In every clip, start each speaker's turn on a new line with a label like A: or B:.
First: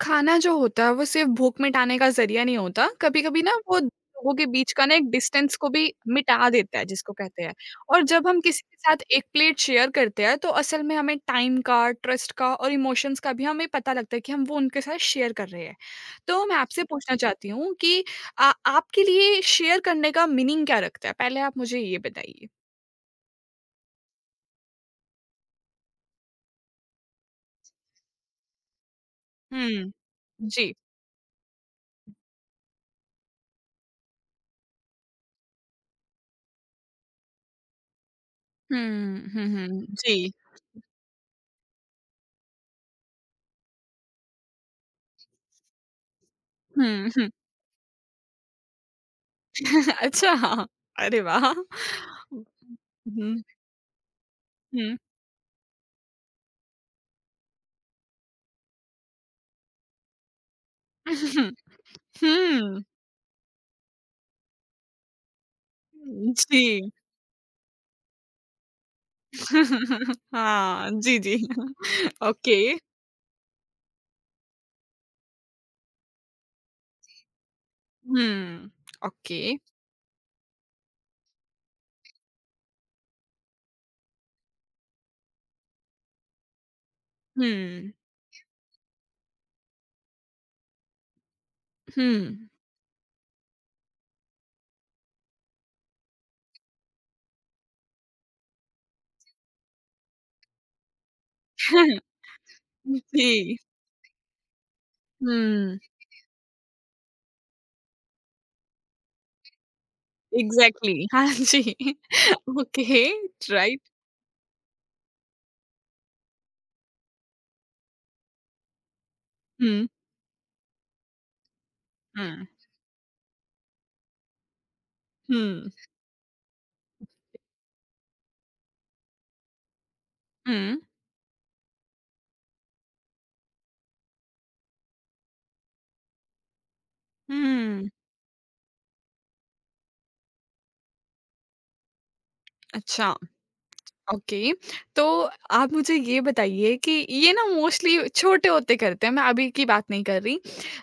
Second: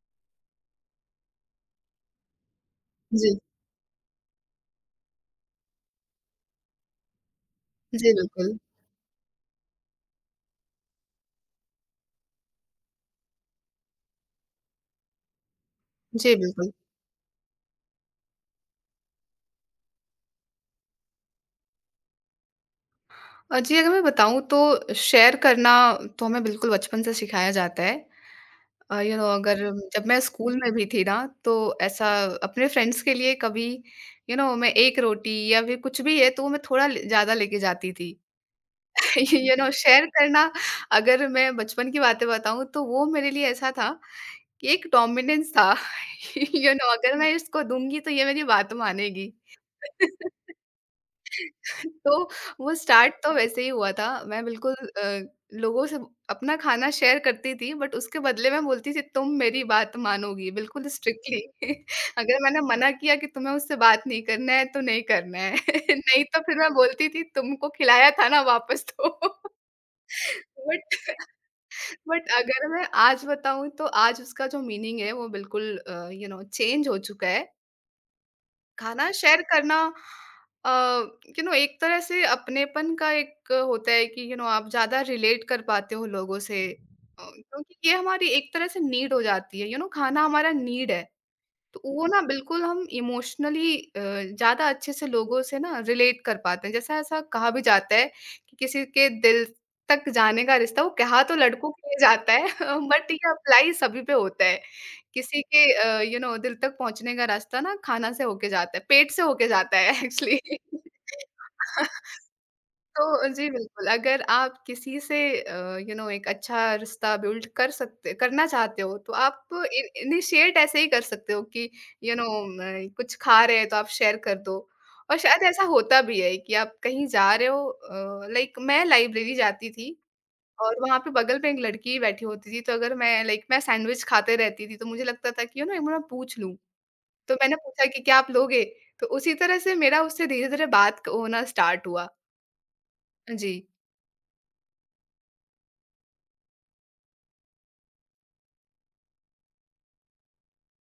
A: खाना जो होता है वो सिर्फ़ भूख मिटाने का ज़रिया नहीं होता,
B: जी,
A: कभी-कभी ना वो लोगों के बीच का ना एक डिस्टेंस को भी मिटा देता है जिसको कहते हैं। और
B: जी,
A: जब हम
B: बिल्कुल।
A: किसी के साथ एक प्लेट शेयर करते हैं तो असल में हमें टाइम का, ट्रस्ट का और इमोशंस का भी हमें पता लगता है कि हम वो उनके साथ शेयर कर रहे हैं।
B: जी,
A: तो मैं
B: बिल्कुल।
A: आपसे पूछना चाहती हूँ कि आपके लिए शेयर करने का मीनिंग क्या रखता है? पहले आप मुझे ये बताइए।
B: जी, अगर मैं बताऊँ तो शेयर करना तो हमें बिल्कुल बचपन से सिखाया जाता है। यू नो, अगर
A: हुँ।
B: जब मैं स्कूल में
A: जी।
B: भी थी ना, तो ऐसा अपने फ्रेंड्स के लिए कभी यू नो, मैं 1 रोटी या फिर कुछ भी है तो वो मैं थोड़ा ले ज़्यादा लेके जाती थी।
A: हुँ, हुँ,
B: यू
A: हुँ।
B: नो, शेयर
A: जी।
B: करना, अगर मैं बचपन की बातें बताऊँ तो वो मेरे लिए ऐसा था कि एक डोमिनेंस था। यू नो,
A: हुँ,
B: अगर
A: हुँ।
B: मैं इसको दूँगी तो ये मेरी बात मानेगी।
A: अच्छा। हाँ। अरे वाह!
B: तो वो स्टार्ट तो वैसे ही हुआ था। मैं बिल्कुल
A: हुँ।
B: लोगों से अपना खाना शेयर करती थी, बट उसके बदले मैं बोलती थी, तुम मेरी बात मानोगी, बिल्कुल स्ट्रिक्टली। अगर मैंने
A: हुँ।
B: मना किया कि तुम्हें उससे बात नहीं करना है, तो नहीं करना है। नहीं तो फिर
A: जी।
B: मैं बोलती थी, तुमको खिलाया था ना, वापस दो।
A: हाँ,
B: बट
A: जी, जी।
B: But
A: okay.
B: अगर मैं आज बताऊँ, तो आज उसका जो मीनिंग है वो बिल्कुल यू नो, चेंज हो चुका है।
A: हुँ,
B: खाना
A: ओके।
B: शेयर करना, अ, यू नो, एक तरह से अपनेपन का एक होता है कि यू नो, आप ज़्यादा रिलेट कर पाते हो लोगों से। क्योंकि
A: हुँ,
B: ये हमारी एक तरह से नीड हो जाती है, यू नो, खाना हमारा नीड है। तो वो ना
A: हुँ।
B: बिल्कुल हम इमोशनली ज़्यादा अच्छे से लोगों से ना रिलेट कर पाते हैं। जैसा ऐसा कहा भी जाता है कि किसी के दिल तक जाने का रिश्ता, वो कहा तो लड़कों के लिए जाता है, बट ये
A: जी।
B: अप्लाई सभी पे होता है। किसी के
A: हुँ,
B: यू नो, दिल तक पहुँचने का रास्ता ना खाना से होके जाता है, पेट से होके जाता है एक्चुअली।
A: एग्ज़ैक्टली। हाँ जी। ओके,
B: तो जी,
A: राइट।
B: बिल्कुल, अगर आप किसी से यू नो, एक अच्छा रिश्ता बिल्ड कर सकते करना चाहते हो, तो आप इ
A: हुँ,
B: इनिशिएट ऐसे ही कर सकते हो कि यू नो,
A: हुँ,
B: म कुछ खा रहे हैं तो आप शेयर कर दो। और शायद ऐसा
A: हुँ,
B: होता भी है कि आप कहीं जा रहे हो, लाइक मैं लाइब्रेरी जाती थी
A: हुँ,
B: और वहाँ पे बगल में एक लड़की बैठी होती थी, तो अगर मैं लाइक मैं सैंडविच खाते रहती थी, तो मुझे लगता था कि यू नो, एक बार मैं पूछ लूँ। तो मैंने पूछा
A: हुँ।
B: कि, "क्या आप लोगे?" तो उसी तरह से मेरा उससे धीरे-धीरे बात क होना स्टार्ट हुआ।
A: अच्छा।
B: जी।
A: ओके, तो आप मुझे ये बताइए कि ये ना मोस्टली छोटे होते करते हैं, मैं अभी की बात नहीं कर रही।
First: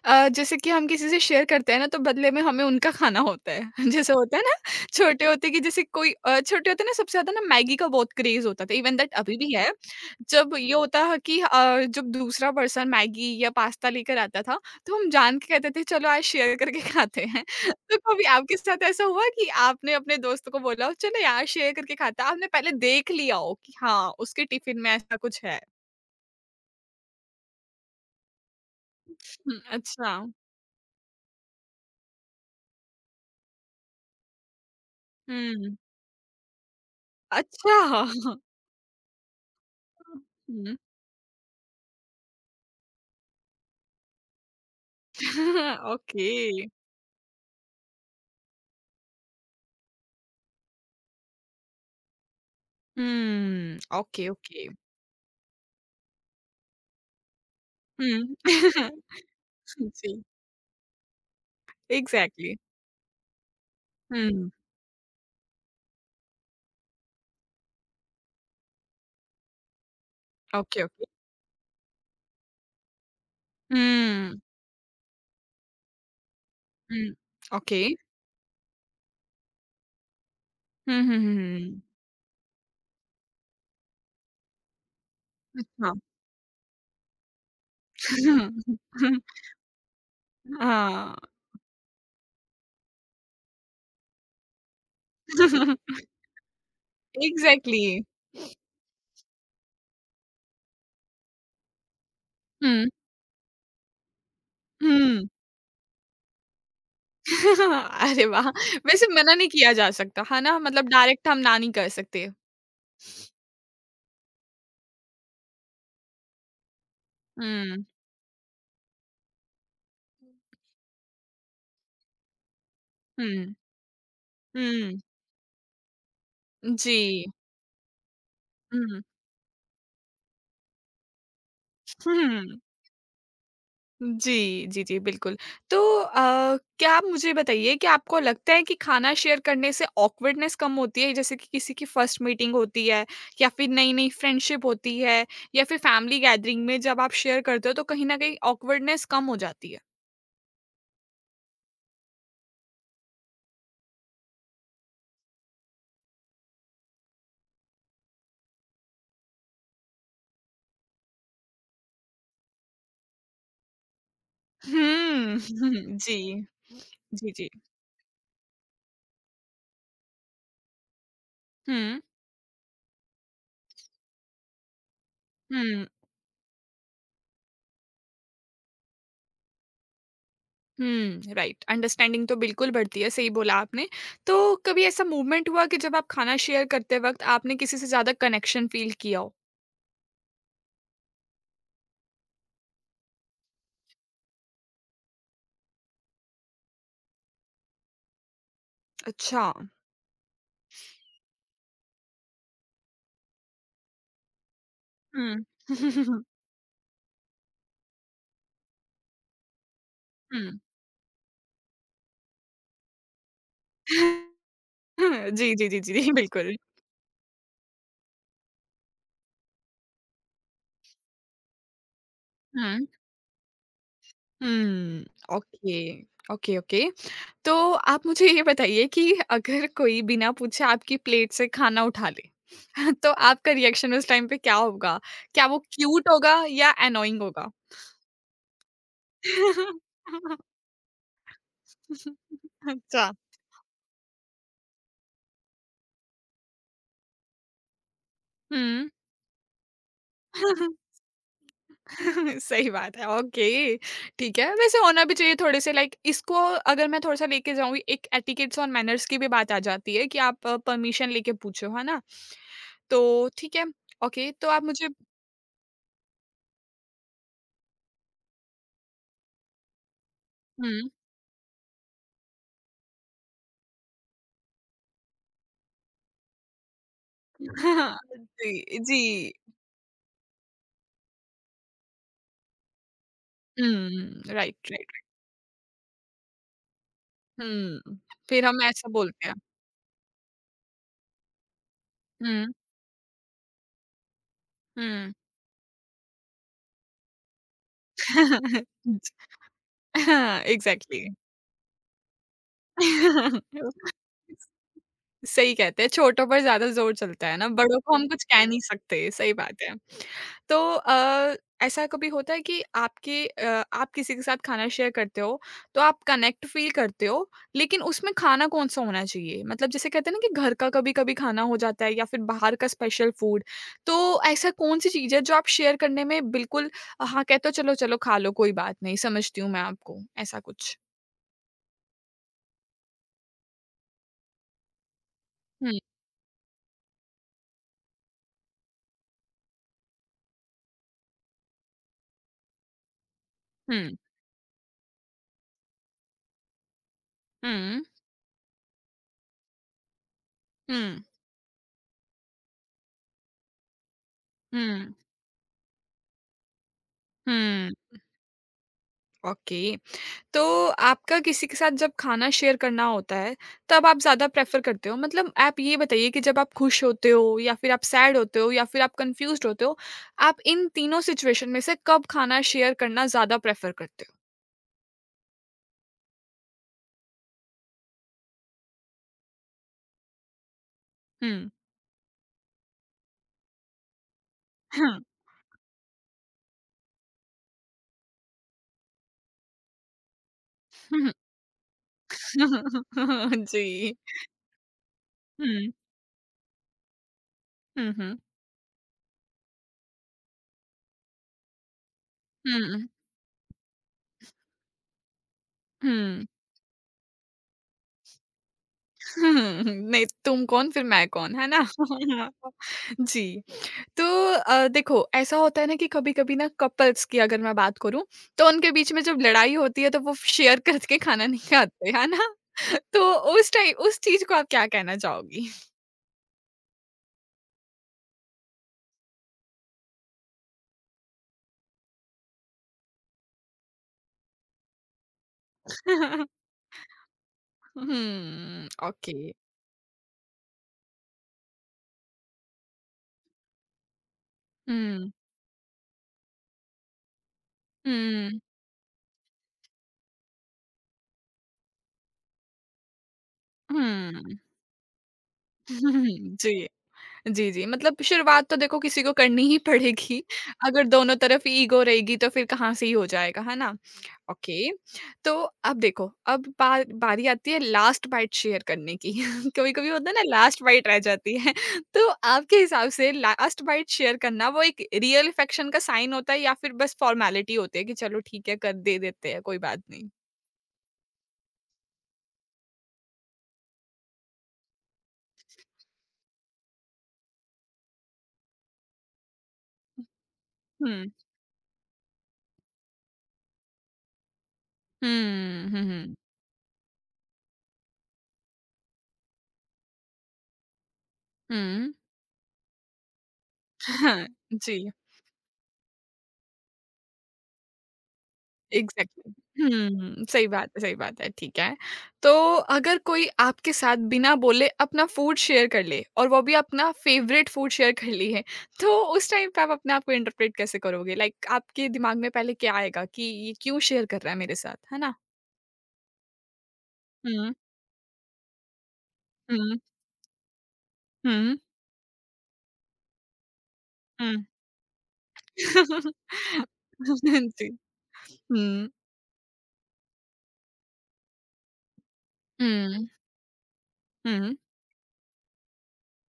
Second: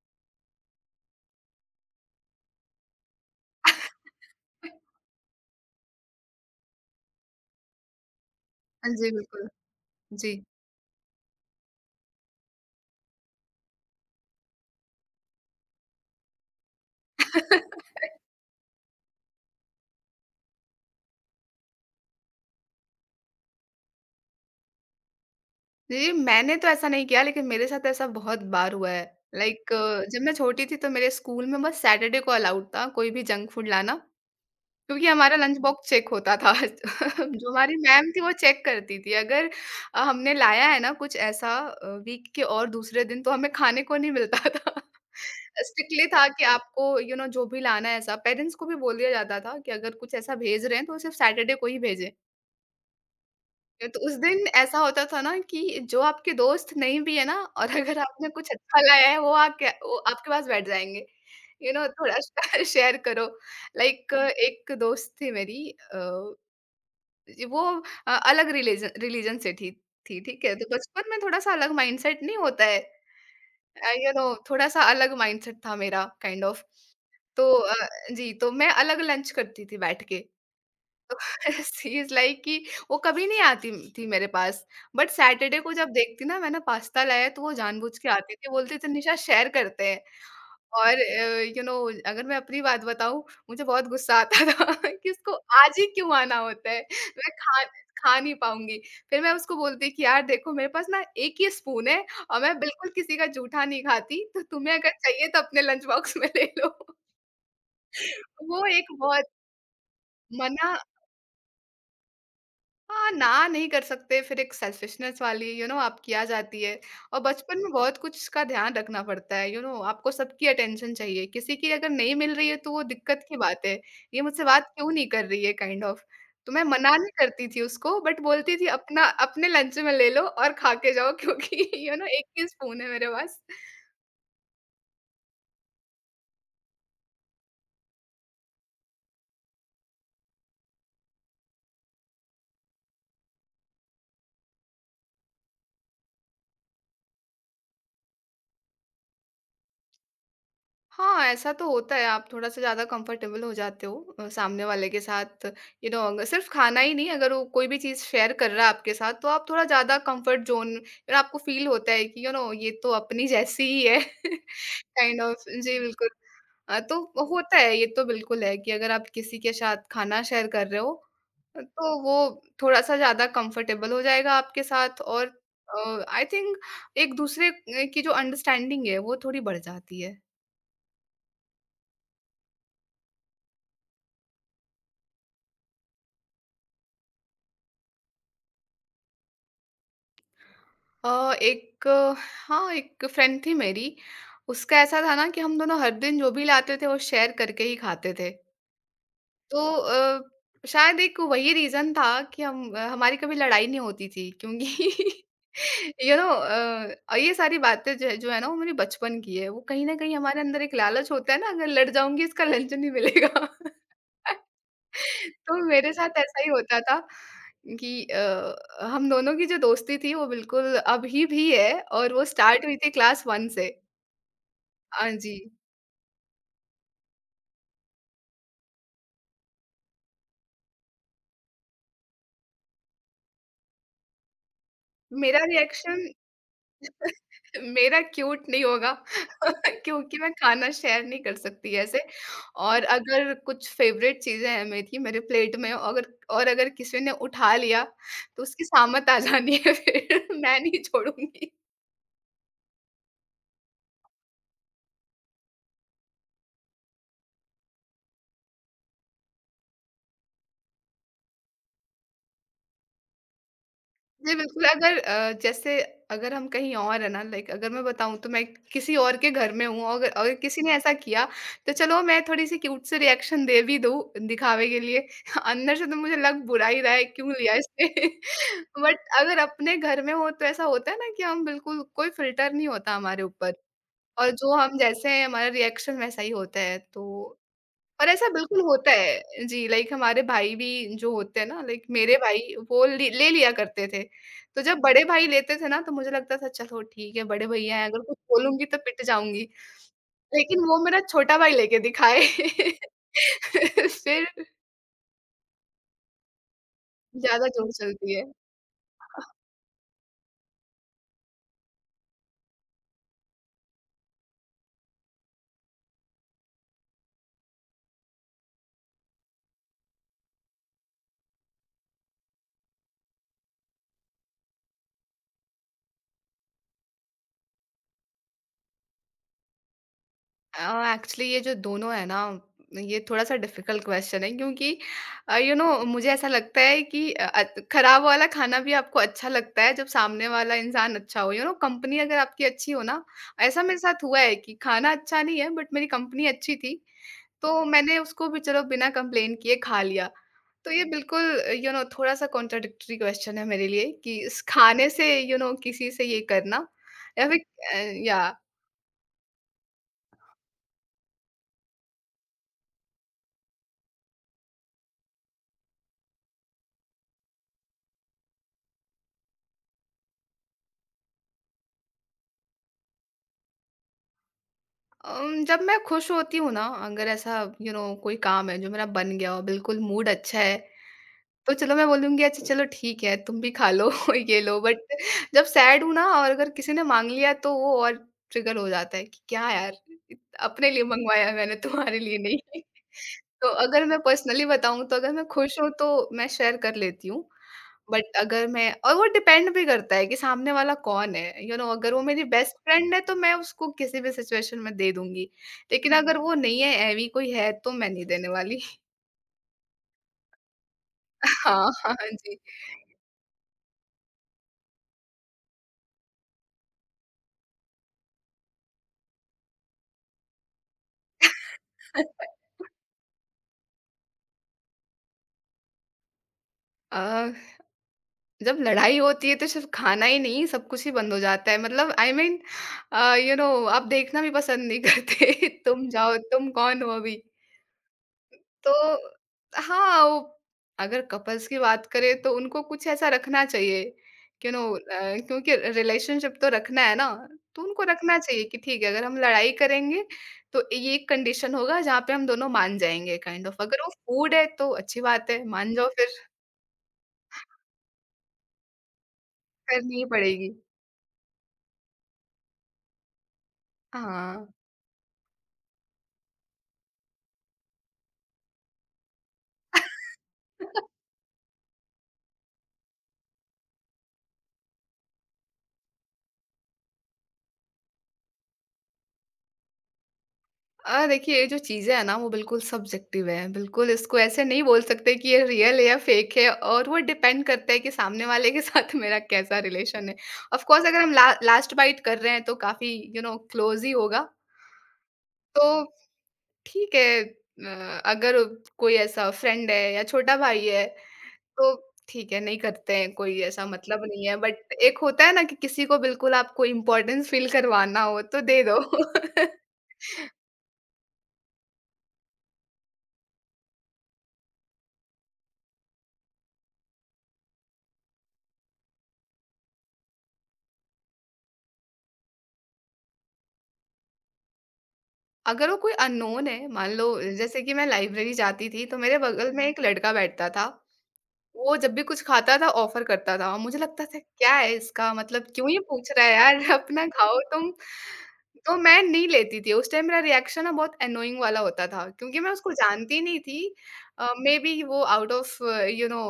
A: जैसे कि हम किसी से शेयर करते हैं ना तो बदले में हमें उनका खाना होता है।
B: हाँ
A: जैसे होता है ना छोटे होते कि जैसे कोई छोटे होते ना सबसे ज़्यादा ना मैगी का बहुत क्रेज़ होता था, इवन
B: जी,
A: दैट अभी
B: बिल्कुल।
A: भी है।
B: जी।
A: जब ये होता है कि जब दूसरा पर्सन मैगी या पास्ता लेकर आता था, तो हम जान के कहते थे चलो आज शेयर करके खाते हैं। तो कभी आपके साथ ऐसा हुआ कि आपने अपने दोस्त को बोला हो चलो यार शेयर करके खाते हैं, आपने पहले देख लिया हो कि हाँ, उसके टिफ़िन में ऐसा कुछ है?
B: जी, मैंने तो ऐसा नहीं किया, लेकिन मेरे साथ ऐसा बहुत बार हुआ है।
A: हुँ,
B: लाइक,
A: अच्छा।
B: जब मैं छोटी थी तो मेरे स्कूल में बस सैटरडे को अलाउड था कोई भी जंक फूड लाना, क्योंकि हमारा लंच
A: हुँ।
B: बॉक्स चेक होता था। जो हमारी
A: अच्छा।
B: मैम थी वो चेक करती थी। अगर हमने लाया
A: हुँ।
B: है ना कुछ ऐसा, वीक के और दूसरे दिन तो हमें खाने को नहीं मिलता था। स्ट्रिक्टली था
A: ओके।
B: कि आपको यू you नो know, जो भी लाना है, ऐसा पेरेंट्स को भी बोल दिया जाता था कि अगर कुछ ऐसा भेज रहे हैं तो सिर्फ़ सैटरडे को ही भेजें।
A: हुँ,
B: तो उस
A: ओके,
B: दिन
A: ओके।
B: ऐसा होता था ना कि जो आपके दोस्त नहीं भी है ना, और अगर आपने
A: हुँ।
B: कुछ अच्छा लाया है, वो आके वो
A: जी,
B: आपके पास बैठ जाएँगे। यू नो, थोड़ा
A: एग्ज़ैक्टली।
B: शेयर करो। लाइक,
A: हुँ,
B: एक दोस्त थी मेरी, वो अलग रिलीजन रिलीजन से थी, ठीक है? तो
A: ओके, ओके।
B: बचपन में थोड़ा-सा अलग माइंडसेट नहीं होता है। यू नो,
A: हुँ,
B: थोड़ा-सा अलग माइंडसेट था मेरा, काइंड kind ऑफ of।
A: हुँ,
B: तो
A: ओके।
B: जी, तो मैं अलग लंच करती थी बैठ के।
A: हुँ, हुँ, हुँ,
B: शी इज़ लाइक, कि वो कभी नहीं आती थी मेरे पास, बट सैटरडे
A: हुँ,
B: को जब
A: हाँ।
B: देखती ना मैंने पास्ता लाया है, तो वो जानबूझ के आती थी, बोलती थी, निशा शेयर करते हैं। और
A: हाँ,
B: यू नो, अगर मैं अपनी बात बताऊँ, मुझे बहुत गुस्सा आता था कि इसको आज ही क्यों आना होता है? मैं खा
A: एग्ज़ैक्टली।
B: खा नहीं पाऊँगी। फिर मैं उसको बोलती कि, यार देखो, मेरे पास ना 1 ही स्पून है और मैं
A: हुँ,
B: बिल्कुल किसी का जूठा नहीं खाती, तो तुम्हें अगर
A: हुँ।
B: चाहिए तो अपने लंच बॉक्स में ले लो।
A: अरे वाह!
B: वो एक
A: वैसे
B: बहुत
A: मना नहीं किया जा सकता, है ना?
B: मना
A: मतलब डायरेक्ट हम ना नहीं कर सकते।
B: हाँ, ना नहीं कर सकते। फिर एक सेल्फिशनेस वाली, यू नो, आप किया जाती है, और बचपन में
A: हुँ,
B: बहुत कुछ का ध्यान रखना पड़ता है, यू नो, आपको सबकी अटेंशन चाहिए, किसी की अगर नहीं मिल रही है तो वो दिक्कत की
A: हुँ,
B: बात है। ये मुझसे बात क्यों
A: हुँ।
B: नहीं कर रही है, काइंड ऑफ। तो मैं मना नहीं
A: जी।
B: करती थी उसको, बट बोलती थी,
A: हुँ,
B: अपना अपने लंच में ले लो और खा के जाओ, क्योंकि यू नो, एक ही
A: हुँ।
B: स्पून है मेरे पास।
A: जी, जी, जी, बिल्कुल। तो क्या आप मुझे बताइए कि आपको लगता है कि खाना शेयर करने से ऑकवर्डनेस कम होती है? जैसे कि किसी की फर्स्ट मीटिंग होती है या फिर नई-नई फ्रेंडशिप होती है या फिर फैमिली गैदरिंग में जब आप शेयर करते हो तो कहीं न कहीं ऑकवर्डनेस कम हो जाती है?
B: हाँ, ऐसा तो होता है, आप थोड़ा-सा ज़्यादा कंफर्टेबल हो जाते हो सामने वाले के साथ। यू नो, अग सिर्फ़ खाना ही नहीं, अगर वो कोई भी चीज़ शेयर कर रहा है आपके साथ, तो आप थोड़ा ज़्यादा कंफर्ट ज़ोन, फिर आपको फ़ील होता है कि यू नो, ये तो अपनी जैसी ही है, काइंड
A: हुँ।
B: ऑफ। जी, बिल्कुल।
A: जी।
B: तो वो
A: जी, जी।
B: होता है, ये तो बिल्कुल है कि अगर आप किसी के साथ खाना शेयर कर रहे हो,
A: हुँ,
B: तो वो थोड़ा-सा ज़्यादा कंफर्टेबल हो जाएगा आपके साथ, और
A: हुँ।
B: आई थिंक एक-दूसरे की जो अंडरस्टैंडिंग है, वो थोड़ी बढ़ जाती है।
A: हुँ, राइट अंडरस्टैंडिंग तो बिल्कुल बढ़ती है, सही बोला आपने। तो कभी ऐसा मूवमेंट हुआ कि जब आप खाना शेयर करते वक़्त आपने किसी से ज़्यादा कनेक्शन फ़ील किया हो?
B: अ, एक अ, हाँ, एक फ्रेंड थी मेरी, उसका ऐसा था ना कि हम दोनों हर दिन जो भी लाते थे, वो शेयर करके ही खाते थे।
A: अच्छा।
B: तो शायद एक वही रीज़न था कि हमारी कभी लड़ाई नहीं होती थी, क्योंकि
A: हुँ।
B: यू नो, ये सारी बातें जो है ना, वो मेरे बचपन की है। वो कहीं न कहीं हमारे
A: हुँ।
B: अंदर एक लालच होता है ना, अगर लड़ जाऊँगी इसका लंच नहीं मिलेगा।
A: जी,
B: तो
A: जी, जी,
B: मेरे
A: जी,
B: साथ ऐसा ही
A: बिल्कुल।
B: होता था कि हम दोनों की जो दोस्ती थी वो बिल्कुल अभी भी है, और वो स्टार्ट हुई
A: हुँ।
B: थी क्लास 1 से।
A: हुँ,
B: हाँ जी,
A: ओके, ओके, ओके। तो आप मुझे ये बताइए कि अगर कोई बिना पूछे आपकी प्लेट से खाना उठा ले, तो आपका रिएक्शन उस टाइम पे क्या होगा?
B: मेरा
A: क्या वो
B: रिएक्शन।
A: क्यूट होगा या एनोयिंग होगा?
B: मेरा क्यूट नहीं होगा। क्योंकि मैं खाना शेयर नहीं कर सकती ऐसे, और
A: अच्छा।
B: अगर कुछ फेवरेट चीज़ें हैं मेरी, मेरे प्लेट में अगर, और अगर किसी ने उठा लिया, तो उसकी
A: हुँ।
B: शामत आ जानी है फिर, मैं नहीं छोड़ूँगी।
A: सही बात है, ओके, ठीक है। वैसे होना भी चाहिए थोड़े से लाइक इसको अगर मैं थोड़ा-सा लेके जाऊँगी एक एटिकेट्स और मैनर्स की भी बात आ जाती है कि आप परमिशन लेके पूछो, है ना? तो ठीक है, ओके
B: जी,
A: तो आप
B: बिल्कुल।
A: मुझे
B: अगर अ, जैसे अगर हम कहीं और हैं ना, लाइक, अगर मैं बताऊँ तो मैं किसी और के घर में हूँ, अगर अगर किसी ने
A: हुँ।
B: ऐसा किया, तो चलो मैं थोड़ी-सी क्यूट से रिएक्शन दे भी दूँ दिखावे के लिए। अंदर से तो मुझे लग, बुरा ही रहा है क्यों लिया इसने।
A: जी, जी।
B: बट अगर अपने घर में हो, तो ऐसा होता है ना कि हम बिल्कुल, कोई फ़िल्टर नहीं होता हमारे ऊपर,
A: हुँ,
B: और जो
A: राइट,
B: हम
A: राइट।
B: जैसे हैं, हमारा रिएक्शन वैसा ही होता है तो।
A: हुँ,
B: और ऐसा
A: फिर
B: बिल्कुल
A: हम ऐसा
B: होता
A: बोलते हैं।
B: है। जी, लाइक, हमारे भाई भी जो होते हैं ना, लाइक, मेरे
A: हुँ,
B: भाई वो ले ले लिया करते थे। तो जब बड़े
A: हुँ।
B: भाई लेते थे ना, तो मुझे लगता था, चलो ठीक है, बड़े भैया हैं,
A: जी।
B: अगर कुछ बोलूँगी तो पिट जाऊँगी।
A: हाँ,
B: लेकिन वो मेरा
A: एग्ज़ैक्टली।
B: छोटा भाई लेके दिखाए। फिर
A: सही कहते हैं, छोटों पर ज़्यादा ज़ोर चलता है ना,
B: ज़्यादा जोर
A: बड़ों को हम
B: चलती
A: कुछ
B: है।
A: कह नहीं सकते, सही बात है। तो ऐसा कभी होता है कि आपके आप किसी के साथ खाना शेयर करते हो, तो आप कनेक्ट फ़ील करते हो, लेकिन उसमें खाना कौन-सा होना चाहिए? मतलब जैसे कहते हैं ना कि घर का कभी-कभी खाना हो जाता है या फिर बाहर का स्पेशल फूड, तो ऐसा कौन-सी चीज़ है जो आप शेयर करने में बिल्कुल हाँ, कहते हो चलो, चलो खा लो कोई बात नहीं, समझती हूँ मैं आपको, ऐसा कुछ?
B: एक्चुअली ये जो दोनों है ना, ये थोड़ा सा डिफिकल्ट क्वेश्चन है, क्योंकि यू नो,
A: हुँ,
B: मुझे ऐसा लगता है कि खराब वाला खाना भी आपको अच्छा लगता है जब सामने वाला इंसान अच्छा हो, यू नो, कंपनी अगर आपकी अच्छी हो ना। ऐसा मेरे
A: हुँ,
B: साथ हुआ है कि खाना अच्छा नहीं है, बट मेरी कंपनी अच्छी थी, तो
A: हुँ,
B: मैंने उसको भी चलो बिना कंप्लेन किए खा लिया। तो
A: हुँ,
B: ये बिल्कुल, यू नो, थोड़ा सा कॉन्ट्राडिक्टरी क्वेश्चन है मेरे लिए कि इस खाने
A: हुँ,
B: से, यू नो, किसी से ये करना, या फिर
A: हुँ,
B: अ, या।
A: ओके। तो आपका किसी के साथ जब खाना शेयर करना होता है, तब आप ज़्यादा प्रेफ़र करते हो? मतलब आप ये बताइए कि जब आप खुश होते हो या फिर आप सैड होते हो या फिर आप कन्फ्यूज़्ड होते हो, आप इन तीनों सिचुएशन में से कब खाना शेयर करना ज़्यादा प्रेफ़र करते हो?
B: जब मैं खुश होती हूँ ना, अगर ऐसा यू you नो know, कोई काम है जो मेरा बन गया हो, बिल्कुल मूड अच्छा है,
A: हुँ।
B: तो चलो मैं बोलूँगी, अच्छा चलो ठीक है, तुम भी खा लो, ये लो। बट
A: हुँ,
B: जब सैड हूँ ना, और अगर किसी ने माँग लिया, तो वो और ट्रिगर हो जाता है कि, क्या यार, अपने लिए
A: हुँ, हुँ।
B: मंगवाया है मैंने, तुम्हारे लिए नहीं। तो
A: जी।
B: अगर मैं पर्सनली बताऊँ, तो अगर मैं खुश हूँ
A: हुँ,
B: तो मैं शेयर कर लेती हूँ।
A: हुँ,
B: बट
A: हुँ।
B: अगर मैं और वो डिपेंड भी करता है कि सामने वाला कौन है, यू you नो know, अगर वो मेरी बेस्ट
A: हुँ, हुँ।
B: फ्रेंड है तो मैं उसको किसी भी सिचुएशन में दे दूंगी, लेकिन अगर वो नहीं है, ऐवी कोई है, तो मैं नहीं देने वाली।
A: हुँ, नहीं तुम कौन फिर मैं कौन, है ना?
B: हाँ, हाँ जी।
A: जी। तो देखो ऐसा होता है ना कि कभी-कभी ना कपल्स की अगर मैं बात करूँ, तो उनके बीच में जब लड़ाई होती है तो वो शेयर करके खाना नहीं खाते, है ना? तो उस टाइम उस चीज़ को आप क्या कहना चाहोगी?
B: अ, जब लड़ाई होती है तो सिर्फ खाना ही नहीं, सब कुछ ही बंद हो जाता है, मतलब आई मीन, यू नो, आप देखना भी पसंद नहीं करते। तुम जाओ, तुम कौन हो अभी।
A: हुँ,
B: तो
A: ओके।
B: हाँ, वो अगर कपल्स की बात करें, तो उनको कुछ ऐसा रखना चाहिए, यू नो,
A: हुँ,
B: क्योंकि रिलेशनशिप तो रखना है ना, तो उनको रखना
A: हुँ,
B: चाहिए कि ठीक है, अगर हम लड़ाई करेंगे, तो ये एक कंडीशन होगा जहाँ पे हम दोनों मान जाएंगे काइंड ऑफ, अगर वो फूड
A: हुँ।
B: है तो अच्छी बात है मान जाओ फिर।
A: जी। जी, जी, मतलब शुरुआत तो देखो किसी को करनी ही
B: करनी ही
A: पड़ेगी।
B: पड़ेगी।
A: अगर दोनों तरफ ईगो रहेगी तो फिर कहाँ से ही हो जाएगा, है ना?
B: हाँ।
A: ओके तो अब देखो अब बारी आती है लास्ट बाइट शेयर करने की। कभी कभी होता है ना लास्ट बाइट रह जाती है। तो आपके हिसाब से लास्ट बाइट शेयर करना वो एक रियल इफेक्शन का साइन होता है या फिर बस फॉर्मेलिटी होती है कि चलो ठीक है कर दे देते हैं कोई बात नहीं।
B: देखिए ये जो चीज़ें हैं ना वो बिल्कुल सब्जेक्टिव है। बिल्कुल इसको ऐसे नहीं बोल सकते कि ये रियल है या फेक है और वो डिपेंड करता है कि सामने वाले के साथ मेरा कैसा रिलेशन है। ऑफ़ कोर्स अगर
A: हम्म।
B: हम ला लास्ट बाईट कर रहे हैं तो काफ़ी यू नो क्लोज़ ही होगा। तो
A: हम्म।
B: ठीक है। अगर कोई ऐसा फ्रेंड है या छोटा भाई है तो
A: हम्म।
B: ठीक है, नहीं करते हैं, कोई ऐसा मतलब नहीं
A: हाँ,
B: है। बट
A: जी
B: एक होता है ना कि किसी को बिल्कुल आपको इम्पोर्टेंस फ़ील करवाना हो तो दे दो।
A: एग्ज़ैक्टली। हुँ, सही बात है, ठीक है। तो अगर कोई आपके साथ बिना बोले अपना फूड शेयर कर ले और वो भी अपना फ़ेवरेट फूड शेयर कर ली है, तो उस टाइम पे आप अपने आप को इंटरप्रेट कैसे करोगे? लाइक आपके दिमाग में पहले क्या आएगा कि ये क्यों शेयर कर रहा है मेरे साथ, है ना?
B: अगर वो कोई अननोन है, मान लो
A: हुँ,
B: जैसे कि मैं लाइब्रेरी जाती थी, तो मेरे बगल में हुँ।
A: हुँ,
B: एक लड़का बैठता था।
A: हुँ,
B: वो जब भी कुछ खाता था, ऑफ़र करता था और मुझे लगता था,
A: हुँ।
B: "क्या है इसका मतलब, क्यों ही पूछ रहा है यार, अपना खाओ
A: जी।
B: तुम।" तो
A: हुँ,
B: मैं नहीं लेती थी। उस टाइम मेरा रिएक्शन ना बहुत एनोइंग वाला होता था क्योंकि मैं उसको
A: हुँ,
B: जानती नहीं थी।
A: हुँ,
B: मेबी वो आउट ऑफ़ यू नो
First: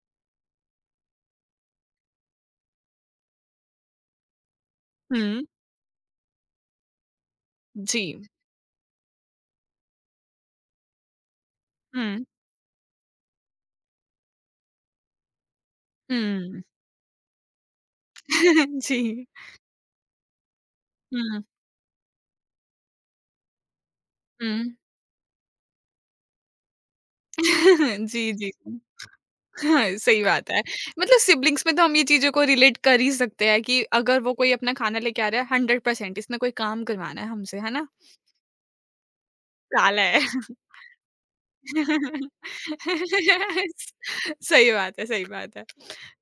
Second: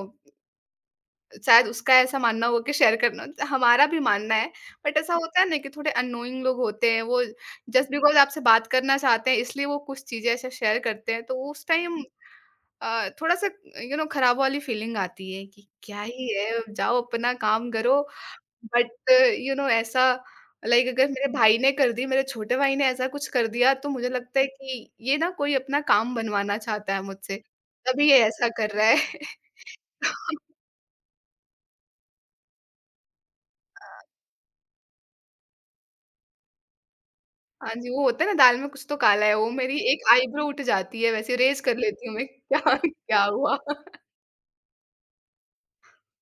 B: शायद उसका ऐसा मानना होगा कि शेयर करना, हमारा भी मानना है, बट ऐसा होता
A: हुँ,
B: है ना कि थोड़े अननोइंग लोग होते हैं, वो जस्ट
A: जी।
B: बिकॉज़ आपसे बात करना चाहते हैं, इसलिए वो कुछ चीज़ें ऐसे शेयर करते हैं, तो उस टाइम
A: हुँ,
B: थोड़ा-सा यू नो खराब वाली फीलिंग आती है कि क्या ही है,
A: हुँ।
B: जाओ अपना काम करो।
A: जी।
B: बट यू नो ऐसा लाइक अगर मेरे
A: हुँ,
B: भाई ने कर दी, मेरे छोटे भाई ने ऐसा कुछ कर दिया, तो मुझे लगता है
A: हुँ।
B: कि ये ना कोई अपना काम बनवाना चाहता है मुझसे, तभी ये
A: जी,
B: ऐसा
A: जी।
B: कर रहा है।
A: हाँ, सही बात है। मतलब सिब्लिंग्स में तो हम ये चीज़ों को रिलेट कर ही सकते हैं कि अगर वो कोई अपना खाना लेके आ रहा है 100% इसने कोई काम करवाना है हमसे, है
B: हाँ
A: ना?
B: जी, वो होता है ना, दाल में कुछ तो काला है, वो मेरी
A: काला
B: एक
A: है।
B: आईब्रो उठ जाती है, वैसे रेज़ कर लेती हूँ मैं। क्या क्या हुआ?
A: सही बात है, सही बात है।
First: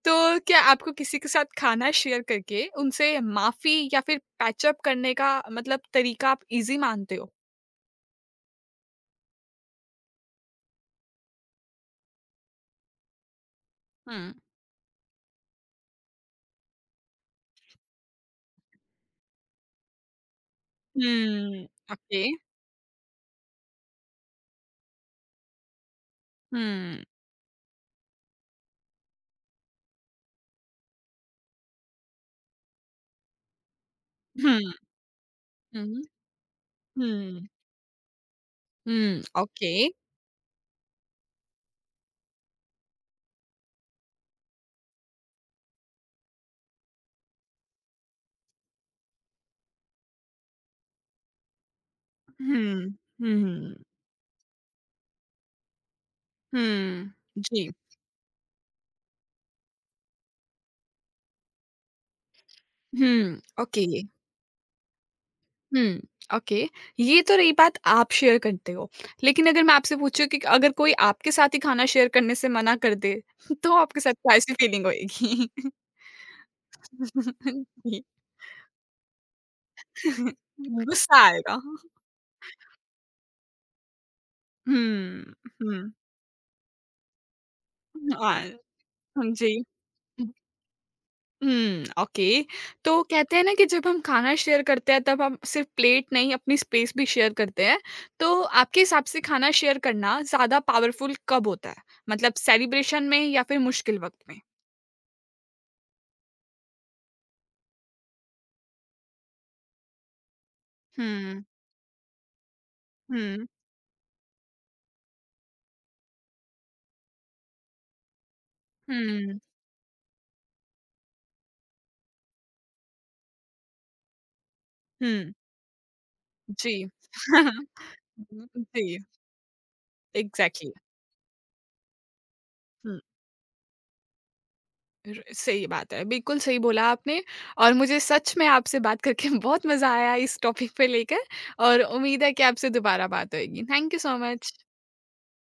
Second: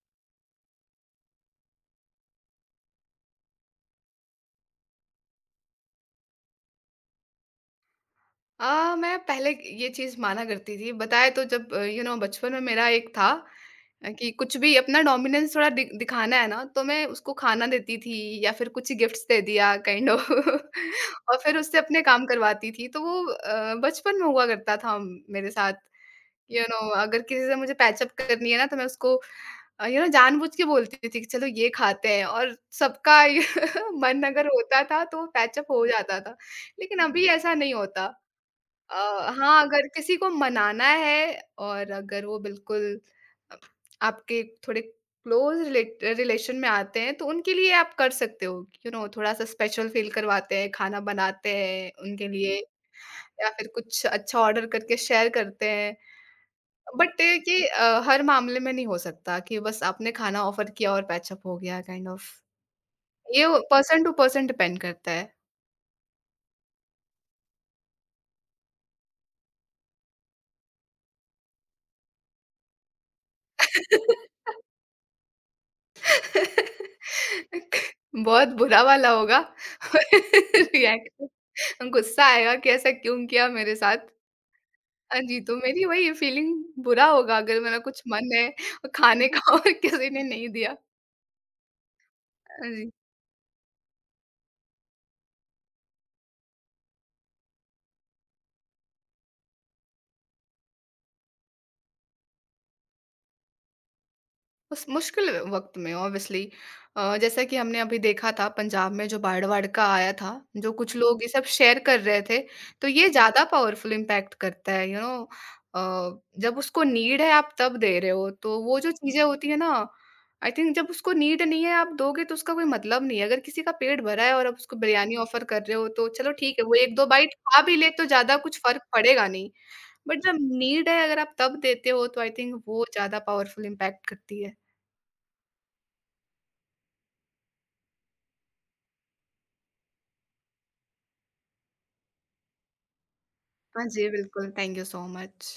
A: तो क्या आपको किसी के साथ खाना शेयर करके उनसे माफ़ी या फिर पैच अप करने का मतलब तरीका आप ईज़ी मानते हो?
B: मैं पहले ये चीज़ माना करती थी, बताया। तो जब यू नो बचपन में मेरा एक था, कि
A: हुँ।
B: कुछ भी अपना डोमिनेंस थोड़ा दि दिखाना है ना, तो मैं उसको खाना देती थी या फिर कुछ गिफ्ट्स दे दिया काइंड ऑफ, और फिर
A: हुँ,
B: उससे अपने
A: ओके।
B: काम करवाती थी, तो वो बचपन में हुआ करता था मेरे साथ। यू नो
A: हुँ।
B: अगर किसी से मुझे पैचअप करनी है ना, तो मैं उसको ये ना जानबूझ के बोलती थी कि चलो ये खाते हैं, और सबका ये मन अगर
A: हुँ,
B: होता था तो पैचअप हो
A: हुँ,
B: जाता था। लेकिन अभी
A: हुँ,
B: ऐसा नहीं होता। अ,
A: हुँ,
B: हाँ,
A: ओके।
B: अगर किसी को मनाना है और अगर वो बिल्कुल अ, आपके थोड़े क्लोज़ रिलेट रिलेशन में आते हैं तो उनके लिए आप कर सकते हो। यू नो थोड़ा-सा स्पेशल फ़ील करवाते हैं, खाना बनाते हैं उनके लिए
A: हुँ, हुँ,
B: या फिर
A: हुँ।
B: कुछ अच्छा ऑर्डर करके शेयर करते हैं।
A: हुँ,
B: बट ये
A: जी।
B: हर मामले में नहीं हो सकता कि बस आपने खाना ऑफर किया और पैचअप हो गया काइंड ऑफ।
A: हुँ,
B: ये
A: okay.
B: Person to person depend करता है।
A: हुँ, ओके। ये तो रही बात आप शेयर करते हो, लेकिन अगर मैं आपसे पूछूँ कि अगर कोई आपके साथ ही खाना शेयर करने से मना कर दे, तो आपके साथ कैसी फीलिंग होएगी? जी।
B: बहुत बुरा वाला होगा।
A: गुस्सा आएगा।
B: रिएक्शन गुस्सा आएगा कि ऐसा क्यों किया मेरे साथ? हाँ
A: हुँ,
B: जी, तो मेरी
A: हुँ।
B: वही फीलिंग, बुरा होगा अगर मेरा कुछ मन
A: हाँ,
B: है और खाने
A: हाँ
B: का
A: जी।
B: और किसी ने नहीं दिया।
A: हुँ, ओके।
B: हाँ जी।
A: तो कहते हैं ना कि जब हम खाना शेयर करते हैं तब हम सिर्फ़ प्लेट नहीं अपनी स्पेस भी शेयर करते हैं। तो आपके हिसाब से खाना शेयर करना ज़्यादा पावरफुल कब होता है? मतलब सेलिब्रेशन में या फिर मुश्किल वक़्त में?
B: उस मुश्किल वक़्त में ऑब्वियसली। जैसा कि हमने अभी देखा था पंजाब में जो बाढ़-वाढ़ का आया था, जो कुछ लोग ये
A: हुँ,
B: सब शेयर कर रहे थे, तो ये ज़्यादा
A: हुँ,
B: पावरफुल इम्पैक्ट करता है, यू नो जब उसको नीड है आप तब दे रहे हो, तो वो जो चीज़ें
A: हुँ,
B: होती है ना, आई थिंक जब उसको नीड नहीं है आप दोगे तो उसका कोई मतलब नहीं है। अगर किसी का पेट भरा है और आप उसको बिरयानी
A: हुँ।
B: ऑफ़र कर रहे हो तो चलो ठीक है,
A: जी।
B: वो 1-2 बाइट खा भी ले तो ज़्यादा कुछ फ़र्क
A: जी,
B: पड़ेगा नहीं। बट जब
A: एग्ज़ैक्टली।
B: नीड है अगर आप तब देते हो तो आई थिंक वो
A: हुँ,
B: ज़्यादा पावरफुल इम्पैक्ट करती है।
A: र सही बात है, बिल्कुल सही बोला आपने। और मुझे सच में आपसे बात करके बहुत मज़ा आया इस टॉपिक पे लेकर। और उम्मीद है कि आपसे दोबारा बात होएगी।
B: हाँ
A: थैंक यू
B: जी,
A: सो
B: बिल्कुल।
A: Much.
B: Thank you so much.